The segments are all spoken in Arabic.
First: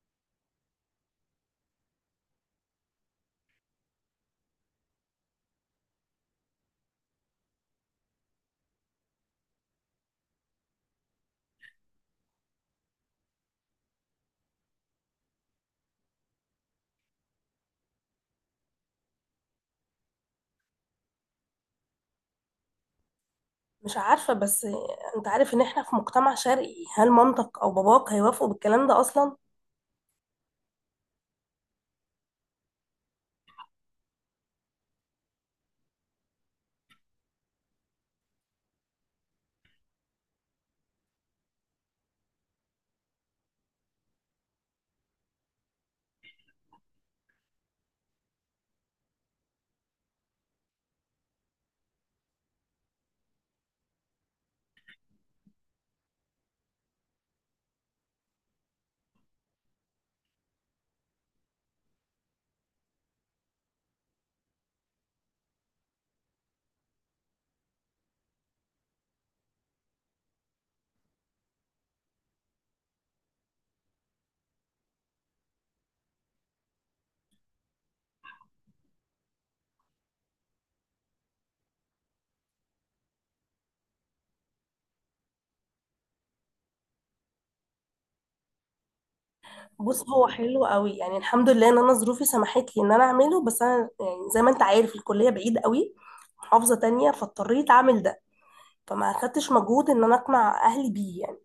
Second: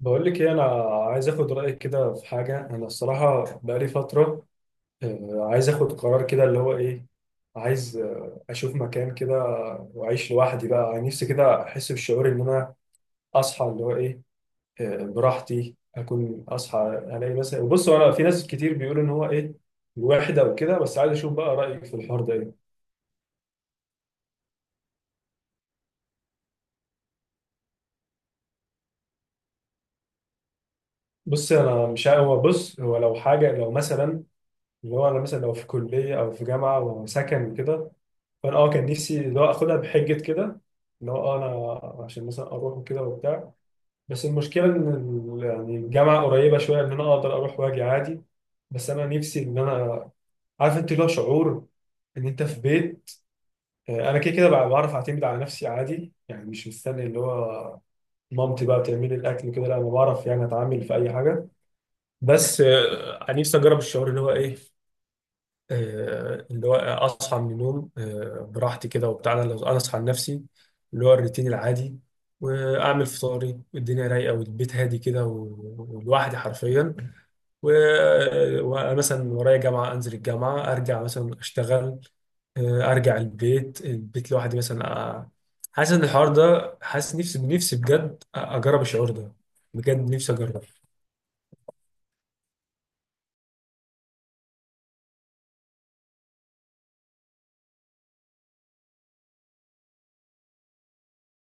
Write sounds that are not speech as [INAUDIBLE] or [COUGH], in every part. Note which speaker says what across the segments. Speaker 1: بقول لك ايه؟ انا عايز اخد رايك كده في حاجه. انا الصراحه بقالي فتره، عايز اخد قرار كده. اللي هو ايه؟ عايز اشوف مكان كده واعيش لوحدي، بقى نفسي كده احس بالشعور ان انا اصحى، اللي هو ايه براحتي، اكون اصحى. الاقي مثلا، بص انا في ناس كتير بيقولوا ان هو ايه الوحده وكده، بس عايز اشوف بقى رايك في الحوار ده ايه.
Speaker 2: مش عارفة، بس انت عارف ان احنا في مجتمع شرقي. هل مامتك او باباك هيوافقوا بالكلام ده اصلا؟
Speaker 1: بص انا مش عارف- هو بص، هو لو حاجه، لو مثلا اللي هو انا، مثلا لو في كليه او في جامعه وسكن وكده، فانا كان نفسي اللي هو اخدها بحجه كده، اللي هو انا عشان مثلا اروح وكده وبتاع. بس المشكله ان يعني الجامعه قريبه شويه، ان انا اقدر اروح واجي عادي. بس انا نفسي ان انا، عارف انت اللي هو شعور ان انت في بيت. انا كده كده بقى بعرف اعتمد على نفسي عادي، يعني مش مستني اللي هو مامتي بقى بتعمل لي الاكل كده. لا، انا بعرف يعني اتعامل في اي حاجه، بس نفسي اجرب الشعور اللي هو ايه. اللي هو اصحى من النوم براحتي كده وبتاع. انا لو انا اصحى لنفسي، اللي هو الروتين العادي، واعمل فطاري، والدنيا رايقه، والبيت هادي كده ولوحدي حرفيا. و- ومثلا ورايا جامعه، انزل الجامعه، ارجع مثلا اشتغل، ارجع البيت لوحدي مثلا، حاسس ان الحوار ده، حاسس نفسي نفسي بجد اجرب الشعور ده.
Speaker 2: بص،
Speaker 1: بجد
Speaker 2: هو
Speaker 1: نفسي اجرب.
Speaker 2: حلو قوي يعني. الحمد لله ان انا ظروفي سمحت لي ان انا اعمله، بس انا يعني زي ما انت عارف الكلية بعيد قوي، محافظة تانية، فاضطريت اعمل ده، فما اخدتش مجهود ان انا اقنع اهلي بيه يعني.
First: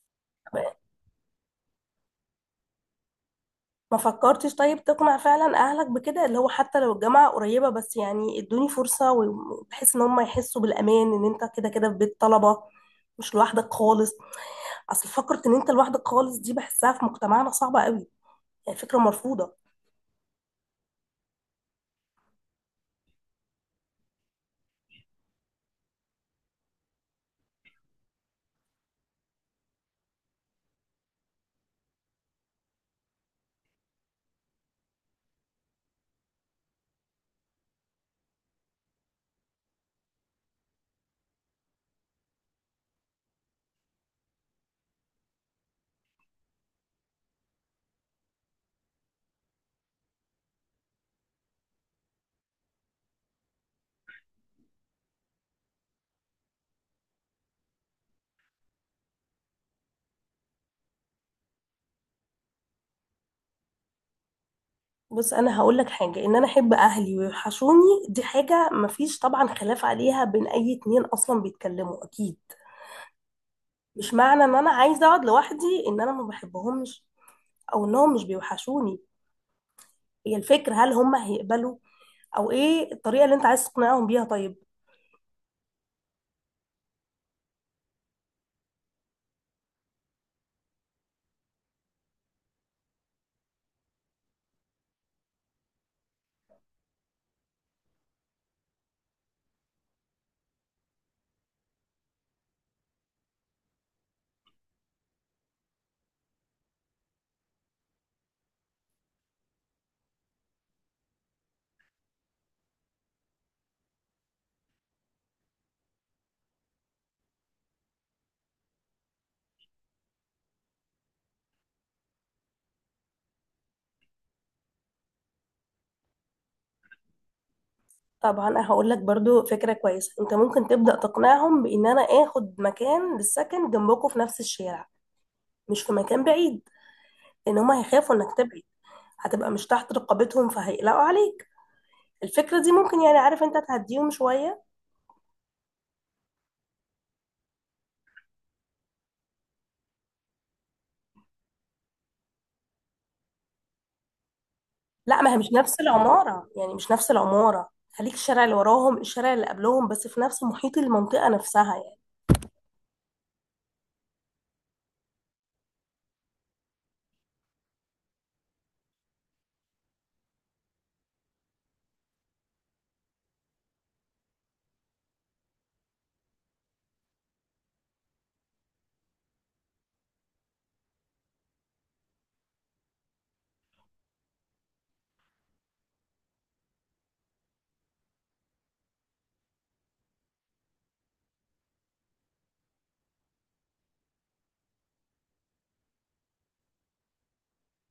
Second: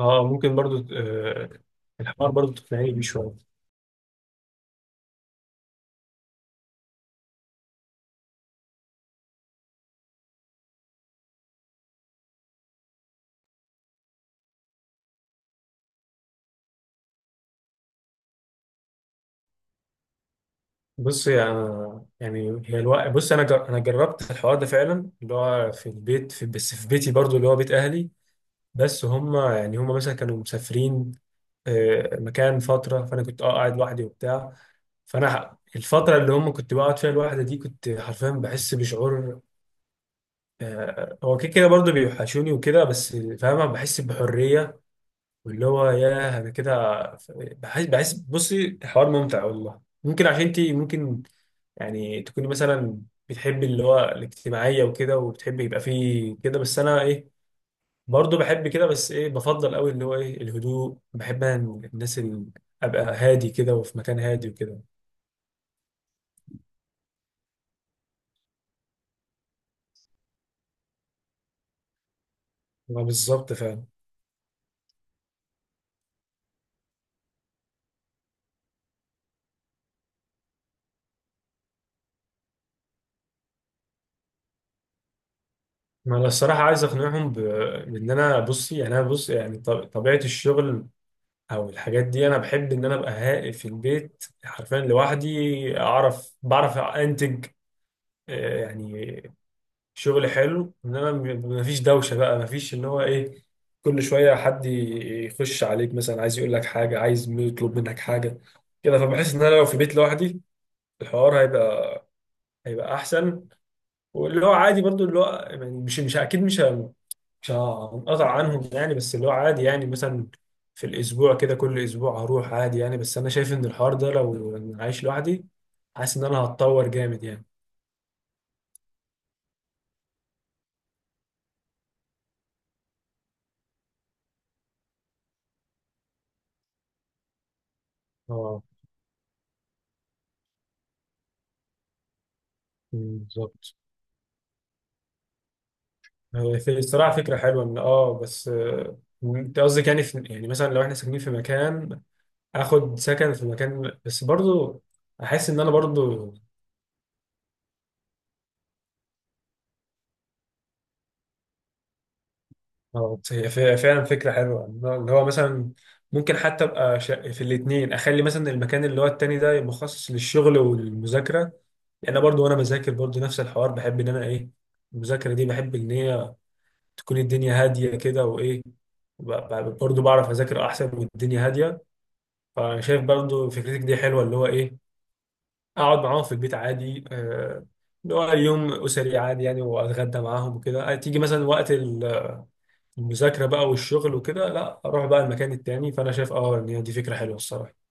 Speaker 1: اه ممكن برضو، الحوار برضو تقنعني بيه شويه.
Speaker 2: ما فكرتش طيب تقنع فعلا اهلك بكده، اللي هو حتى لو الجامعة قريبة بس يعني ادوني فرصة، وبحيث ان هم يحسوا بالامان ان انت كده كده في بيت طلبة، مش لوحدك خالص؟ اصل فكره ان انت لوحدك خالص دي بحسها في مجتمعنا صعبه قوي، يعني فكره مرفوضه.
Speaker 1: بص يعني هي الوقت. بص، انا جربت الحوار ده فعلا، اللي هو في البيت، بس في بيتي برضو اللي هو بيت اهلي. بس هم، يعني هم مثلا كانوا مسافرين مكان فتره، فانا كنت قاعد لوحدي وبتاع. الفتره اللي هم كنت بقعد فيها لوحدي دي، كنت حرفيا بحس بشعور هو كده كده برضو بيوحشوني وكده، بس فاهمه بحس بحريه. واللي هو ياه، انا كده بحس بصي، الحوار ممتع والله. ممكن عشان انت ممكن يعني تكوني مثلا بتحبي اللي هو الاجتماعية وكده، وبتحبي يبقى فيه كده، بس أنا إيه، برضه بحب كده، بس إيه، بفضل أوي اللي هو إيه الهدوء. بحب أنا، الناس اللي أبقى هادي كده، وفي مكان هادي وكده.
Speaker 2: بص، انا هقول لك حاجه: ان انا احب اهلي ويوحشوني دي حاجه مفيش طبعا خلاف عليها بين اي اتنين اصلا بيتكلموا، اكيد.
Speaker 1: ما بالظبط فعلا.
Speaker 2: مش معنى ان انا عايزه اقعد لوحدي ان انا ما بحبهمش او انهم مش بيوحشوني. هي الفكره هل هم هيقبلوا؟ او ايه الطريقه اللي انت عايز تقنعهم بيها؟ طيب،
Speaker 1: ما أنا الصراحة عايز أقنعهم بإن أنا، بصي يعني أنا بص، يعني طبيعة الشغل أو الحاجات دي، أنا بحب إن أنا أبقى هادي في البيت حرفيا لوحدي، بعرف أنتج يعني شغل حلو، انما مفيش دوشه بقى، مفيش اللي هو ايه كل شويه حد يخش عليك، مثلا عايز يقول لك حاجه، عايز يطلب منك حاجه كده. فبحس ان انا لو في بيت لوحدي، الحوار هيبقى احسن. واللي هو عادي برضو، اللي هو يعني مش اكيد مش هنقطع عنهم يعني، بس اللي هو عادي يعني مثلا في الاسبوع كده، كل اسبوع هروح عادي يعني. بس انا شايف ان الحوار ده لو أنا عايش لوحدي، حاسس ان انا هتطور جامد يعني.
Speaker 2: طبعا انا هقول لك برضو فكره كويسه. انت ممكن تبدا تقنعهم بان انا اخد مكان للسكن جنبكم في نفس الشارع، مش في مكان بعيد، لان هما هيخافوا انك تبعد،
Speaker 1: اه،
Speaker 2: هتبقى مش تحت رقابتهم فهيقلقوا عليك. الفكرة دي ممكن يعني، عارف انت،
Speaker 1: بالظبط.
Speaker 2: تهديهم شوية.
Speaker 1: هو في الصراحة فكرة حلوة إن بس أنت قصدك يعني في، يعني مثلا لو إحنا ساكنين في مكان، آخد سكن في مكان. بس برضو
Speaker 2: لا، ما هي
Speaker 1: أحس
Speaker 2: مش
Speaker 1: إن أنا
Speaker 2: نفس
Speaker 1: برضو
Speaker 2: العمارة يعني، مش نفس العمارة. خليك الشارع اللي وراهم، الشارع اللي قبلهم، بس في نفس محيط المنطقة نفسها يعني.
Speaker 1: هي فعلا فكرة حلوة اللي هو مثلا ممكن حتى أبقى في الاتنين، أخلي مثلا المكان اللي هو التاني ده مخصص للشغل والمذاكرة. لأن أنا برضو، وأنا بذاكر برضو نفس الحوار، بحب إن أنا إيه، المذاكرة دي بحب إن هي تكون الدنيا هادية كده وإيه ب- برضو بعرف أذاكر أحسن والدنيا هادية. فانا شايف برضو فكرتك دي حلوه، اللي هو ايه، اقعد معاهم في البيت عادي، اللي هو يوم اسري عادي يعني، واتغدى معاهم وكده. تيجي مثلا وقت المذاكره بقى والشغل وكده، لا اروح بقى المكان التاني. فانا شايف ان هي دي فكره حلوه الصراحه.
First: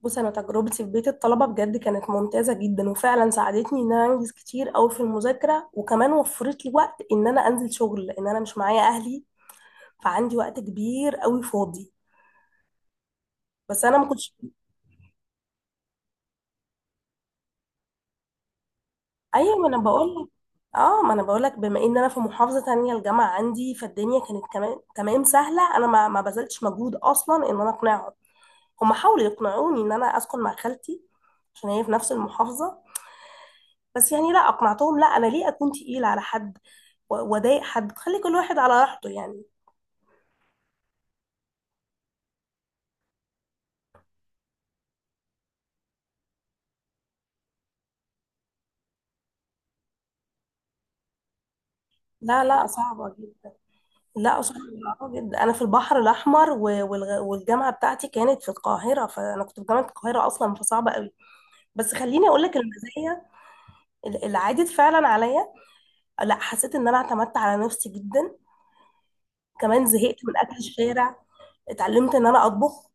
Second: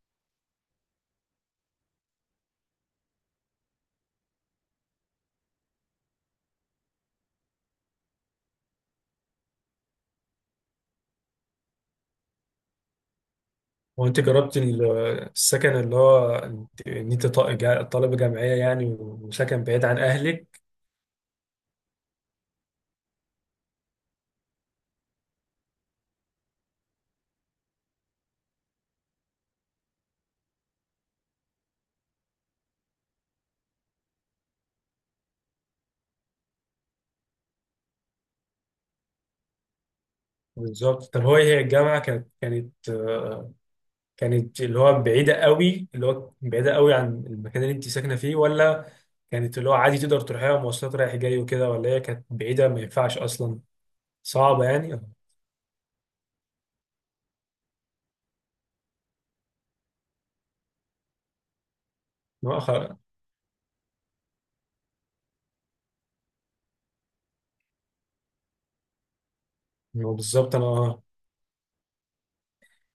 Speaker 2: بص، انا تجربتي في بيت الطلبة بجد كانت ممتازة جدا، وفعلا ساعدتني ان انا انجز كتير قوي في المذاكرة، وكمان وفرت لي وقت ان انا انزل شغل لان انا مش معايا اهلي، فعندي وقت كبير قوي فاضي. بس انا
Speaker 1: هو
Speaker 2: ما
Speaker 1: انت
Speaker 2: كنتش.
Speaker 1: جربت السكن، اللي هو ان انت طالبه جامعيه يعني،
Speaker 2: ايوه،
Speaker 1: وسكن
Speaker 2: ما انا
Speaker 1: بعيد عن
Speaker 2: بقول لك،
Speaker 1: اهلك؟
Speaker 2: اه ما انا بقول لك، بما ان انا في محافظه تانية الجامعه عندي، فالدنيا كانت كمان تمام سهله. انا ما بذلتش مجهود اصلا ان انا اقنعهم. هم حاولوا يقنعوني ان انا اسكن مع خالتي، عشان هي في نفس المحافظه، بس يعني لا، اقنعتهم. لا، انا ليه اكون تقيله على حد و- واضايق حد؟ خلي كل واحد على راحته يعني.
Speaker 1: بالظبط. طب هو هي الجامعه كانت كانت اللي هو بعيدة قوي، اللي هو بعيدة قوي عن المكان اللي انت ساكنة فيه؟ ولا كانت اللي هو عادي تقدر تروحيها مواصلات رايح جاي وكده؟ ولا هي كانت
Speaker 2: لا لا،
Speaker 1: بعيدة ما
Speaker 2: صعبه
Speaker 1: ينفعش
Speaker 2: جدا.
Speaker 1: أصلا؟
Speaker 2: لا صعبه
Speaker 1: صعبة يعني.
Speaker 2: جدا، انا في البحر الاحمر و- والغ- والجامعه بتاعتي كانت في القاهره، فانا كنت في جامعه القاهره اصلا، فصعبه قوي. بس خليني اقول لك
Speaker 1: ما أخ-
Speaker 2: المزايا اللي عادت فعلا عليا. لا، حسيت ان انا اعتمدت على نفسي جدا، كمان
Speaker 1: ما
Speaker 2: زهقت من
Speaker 1: بالظبط
Speaker 2: اكل
Speaker 1: أنا.
Speaker 2: الشارع، اتعلمت ان انا اطبخ،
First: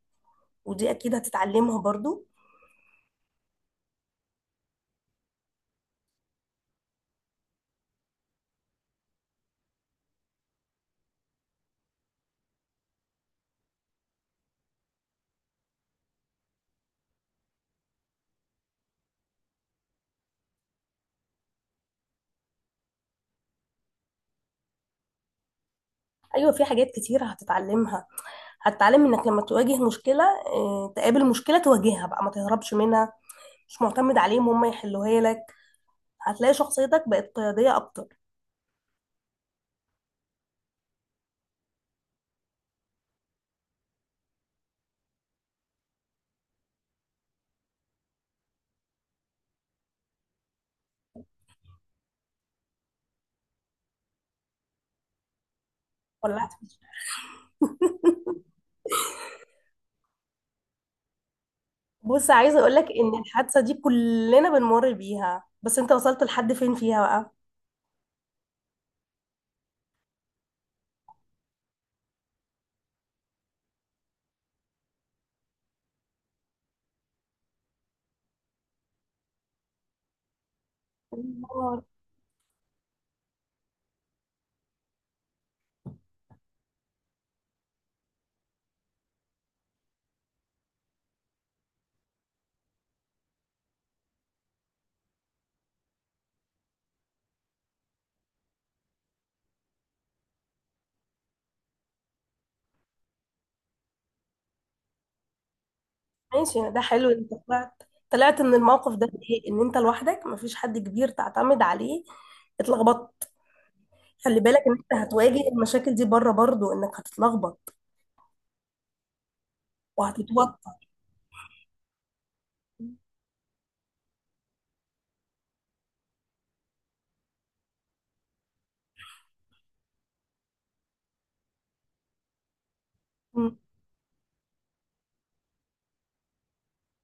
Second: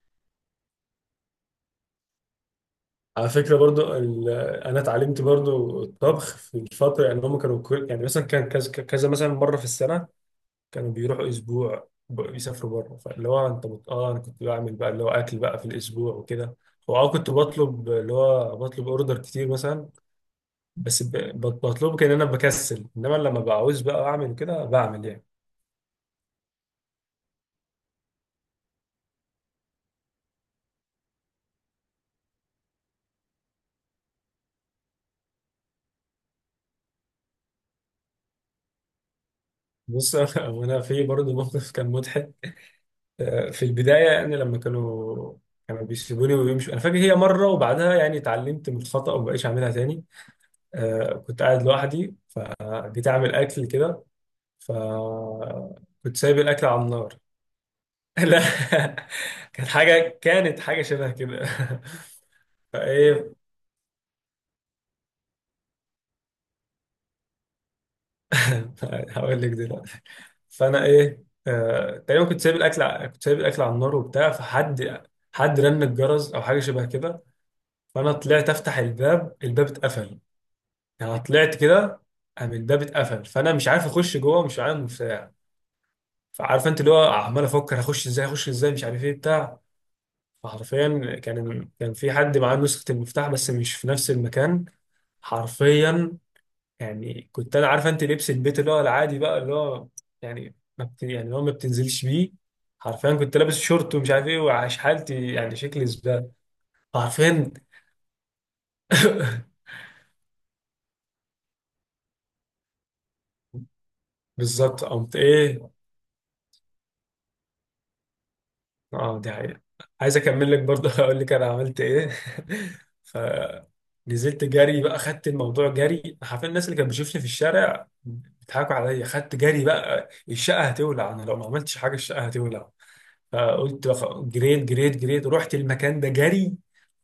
Speaker 2: ودي اكيد هتتعلمها برضو.
Speaker 1: على فكرة برضو أنا اتعلمت برضو الطبخ في الفترة، يعني هم كانوا يعني مثلا كان كذا كذا، مثلا مرة في السنة كانوا بيروحوا أسبوع يسافروا بره. فاللي هو أنت أنا كنت بعمل بقى اللي هو أكل بقى في الأسبوع وكده. كنت بطلب اللي هو بطلب أوردر كتير مثلا، بس بطلبه، كان انا بكسل، انما لما بعوز بقى اعمل كده، بعمل يعني.
Speaker 2: ايوه في حاجات كتير هتتعلمها. هتتعلم انك لما تواجه مشكله، تقابل مشكله تواجهها بقى، ما تهربش منها، مش معتمد عليهم هم يحلوها لك. هتلاقي شخصيتك بقت قياديه اكتر.
Speaker 1: بص، [LAUGHS] وانا في برضه موقف كان مضحك، في البدايه، يعني لما كانوا بيسيبوني ويمشوا. انا فاكر هي مره وبعدها يعني اتعلمت من الخطا وما بقيتش اعملها تاني. كنت قاعد لوحدي فجيت اعمل اكل كده، فكنت
Speaker 2: ولا
Speaker 1: سايب
Speaker 2: لا؟
Speaker 1: الاكل على النار. [LAUGHS] لا. [LAUGHS] كانت حاجه شبه كده.
Speaker 2: بص، عايزه
Speaker 1: [LAUGHS]
Speaker 2: اقول لك ان
Speaker 1: فايه؟
Speaker 2: الحادثه دي كلنا بنمر بيها، بس انت وصلت لحد فين فيها؟
Speaker 1: [LAUGHS] هقول لك دلوقتي. فانا ايه، تقريبا كنت سايب الاكل كنت سايب الاكل على النار وبتاع، فحد رن الجرس او حاجه شبه كده. فانا طلعت افتح الباب. الباب اتقفل، يعني طلعت
Speaker 2: بقى،
Speaker 1: كده، قام الباب اتقفل. فانا مش عارف اخش جوه، مش معايا مفتاح. فعارف انت اللي هو، عمال افكر هخش ازاي، هخش ازاي، مش عارف ايه بتاع. فحرفيا كان في حد معاه نسخه المفتاح، بس مش في نفس المكان حرفيا. يعني كنت انا، عارفه انت، لبس البيت اللي هو العادي بقى، اللي هو يعني ما بت... يعني اللي هو ما بتنزلش بيه. حرفيا كنت لابس شورت ومش عارف ايه، وعاش حالتي يعني، شكلي زباله
Speaker 2: ماشي يعني، ده حلو انت
Speaker 1: حرفيا.
Speaker 2: طلعت، طلعت من الموقف ده. ايه؟ ان
Speaker 1: [LAUGHS]
Speaker 2: انت لوحدك مفيش حد كبير تعتمد عليه، اتلخبطت. خلي بالك ان
Speaker 1: بالظبط،
Speaker 2: انت
Speaker 1: قمت
Speaker 2: هتواجه
Speaker 1: ايه.
Speaker 2: المشاكل دي بره برضو، انك هتتلخبط
Speaker 1: اه، دي حقيقة. عايز اكمل
Speaker 2: وهتتوتر.
Speaker 1: لك برضه، [LAUGHS] اقول لك انا عملت ايه. [LAUGHS] ف نزلت جري بقى، خدت الموضوع جري حرفيا. الناس اللي كانت بتشوفني في الشارع بيضحكوا عليا. خدت جري بقى، الشقه هتولع، انا لو ما عملتش حاجه الشقه هتولع.
Speaker 2: مم.
Speaker 1: فقلت جريت جريت جريت، رحت المكان ده جري.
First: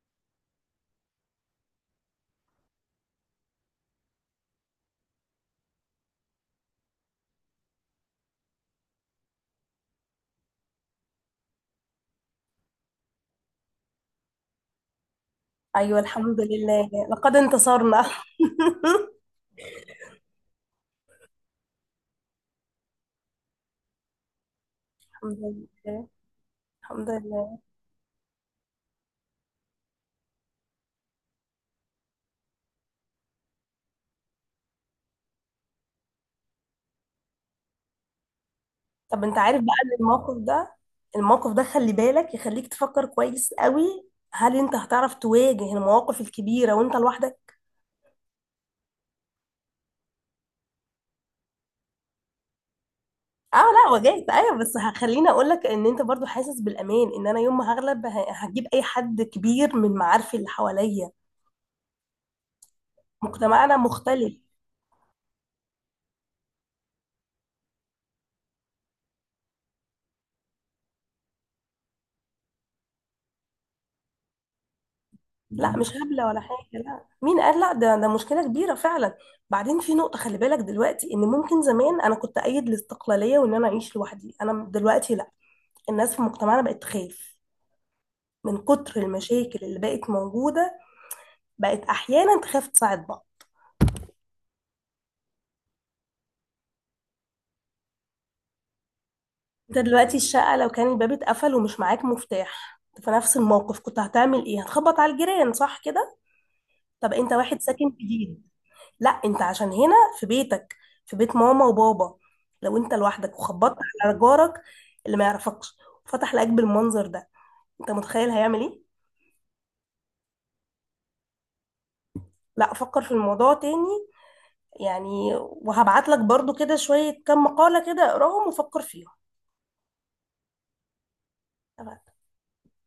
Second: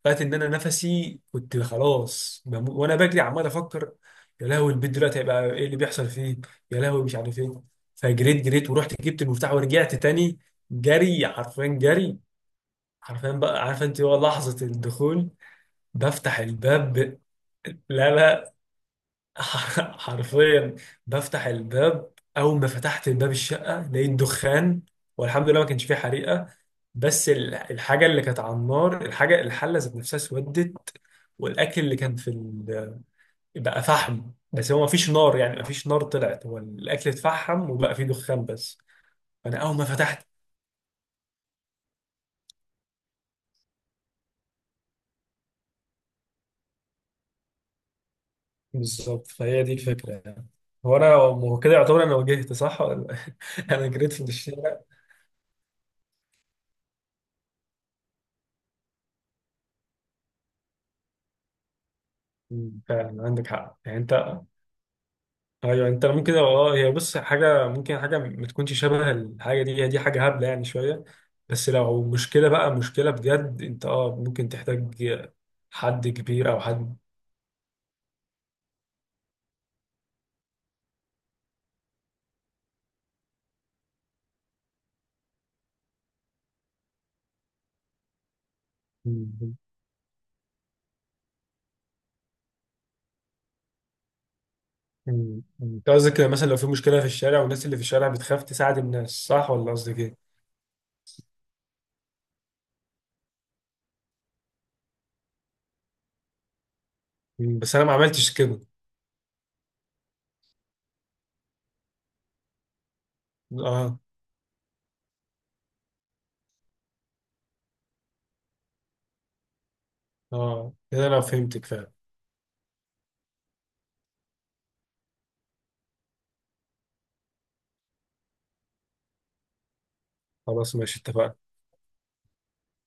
Speaker 1: لقيت ان انا نفسي كنت خلاص وانا بجري عمال افكر، يا لهوي البيت دلوقتي هيبقى ايه اللي بيحصل فيه، يا لهوي مش عارف ايه. فجريت جريت، ورحت جبت المفتاح ورجعت تاني جري حرفيا. جري حرفيا بقى، عارفه انت، هو لحظه الدخول
Speaker 2: ايوه، الحمد
Speaker 1: بفتح
Speaker 2: لله
Speaker 1: الباب.
Speaker 2: لقد انتصرنا. [LAUGHS]
Speaker 1: لا لا. [LAUGHS] حرفيا بفتح الباب، اول ما فتحت الباب الشقه لقيت دخان.
Speaker 2: الحمد
Speaker 1: والحمد لله ما كانش فيه
Speaker 2: لله،
Speaker 1: حريقه.
Speaker 2: الحمد
Speaker 1: بس
Speaker 2: لله.
Speaker 1: الحاجه اللي كانت على النار، الحاجه، الحله ذات نفسها اسودت، والاكل اللي كان في بقى فحم. بس هو ما فيش نار يعني، ما فيش نار طلعت، هو الاكل اتفحم وبقى فيه دخان بس.
Speaker 2: طب انت
Speaker 1: فانا
Speaker 2: عارف بقى
Speaker 1: اول ما
Speaker 2: ان
Speaker 1: فتحت.
Speaker 2: الموقف ده، الموقف ده، خلي بالك يخليك تفكر كويس قوي. هل انت هتعرف تواجه المواقف الكبيرة وانت لوحدك؟
Speaker 1: بالظبط، فهي دي الفكره يعني. هو انا هو كده يعتبر انا واجهت صح؟ ولا
Speaker 2: اه
Speaker 1: [LAUGHS] انا
Speaker 2: لا،
Speaker 1: جريت في
Speaker 2: واجهت، ايوه، بس
Speaker 1: الشارع.
Speaker 2: هخليني اقول لك ان انت برضو حاسس بالامان ان انا يوم ما هغلب هجيب اي حد كبير من معارفي اللي حواليا.
Speaker 1: مم. فعلا عندك
Speaker 2: مجتمعنا
Speaker 1: حق يعني.
Speaker 2: مختلف.
Speaker 1: انت ايوه، انت ممكن، هي بص، حاجه ممكن حاجه ما تكونش شبه الحاجه دي، هي دي حاجه هبله يعني شويه، بس لو مشكله بقى، مشكله بجد، انت ممكن تحتاج
Speaker 2: لا مش
Speaker 1: حد
Speaker 2: هبله ولا
Speaker 1: كبير
Speaker 2: حاجه،
Speaker 1: او حد.
Speaker 2: لا، مين قال؟ لا، ده مشكله كبيره فعلا. بعدين في نقطه خلي بالك دلوقتي، ان ممكن زمان انا كنت ايد الاستقلاليه وان انا اعيش لوحدي، انا دلوقتي لا. الناس في مجتمعنا بقت تخاف من كتر
Speaker 1: مم.
Speaker 2: المشاكل اللي بقت موجوده، بقت احيانا تخاف تساعد بعض.
Speaker 1: مم. انت قصدك مثلا لو في مشكله في الشارع، والناس اللي في الشارع بتخاف تساعد الناس، صح ولا
Speaker 2: انت
Speaker 1: قصدك
Speaker 2: دلوقتي
Speaker 1: ايه؟
Speaker 2: الشقة لو كان الباب اتقفل ومش معاك مفتاح، في نفس الموقف كنت هتعمل ايه؟ هتخبط على الجيران، صح كده؟ طب انت
Speaker 1: مم.
Speaker 2: واحد
Speaker 1: بس انا
Speaker 2: ساكن
Speaker 1: ما عملتش
Speaker 2: جديد.
Speaker 1: كده.
Speaker 2: لا، انت عشان هنا في بيتك، في بيت ماما وبابا. لو انت لوحدك وخبطت
Speaker 1: اه،
Speaker 2: على جارك اللي ما يعرفكش وفتح لك بالمنظر ده، انت متخيل هيعمل ايه؟
Speaker 1: اه، كده انا فهمتك فعلا.
Speaker 2: لا، فكر في الموضوع تاني، يعني. وهبعت لك برضو كده شوية كم مقالة، كده اقراهم وفكر فيهم.
Speaker 1: خلاص ماشي، اتفقنا.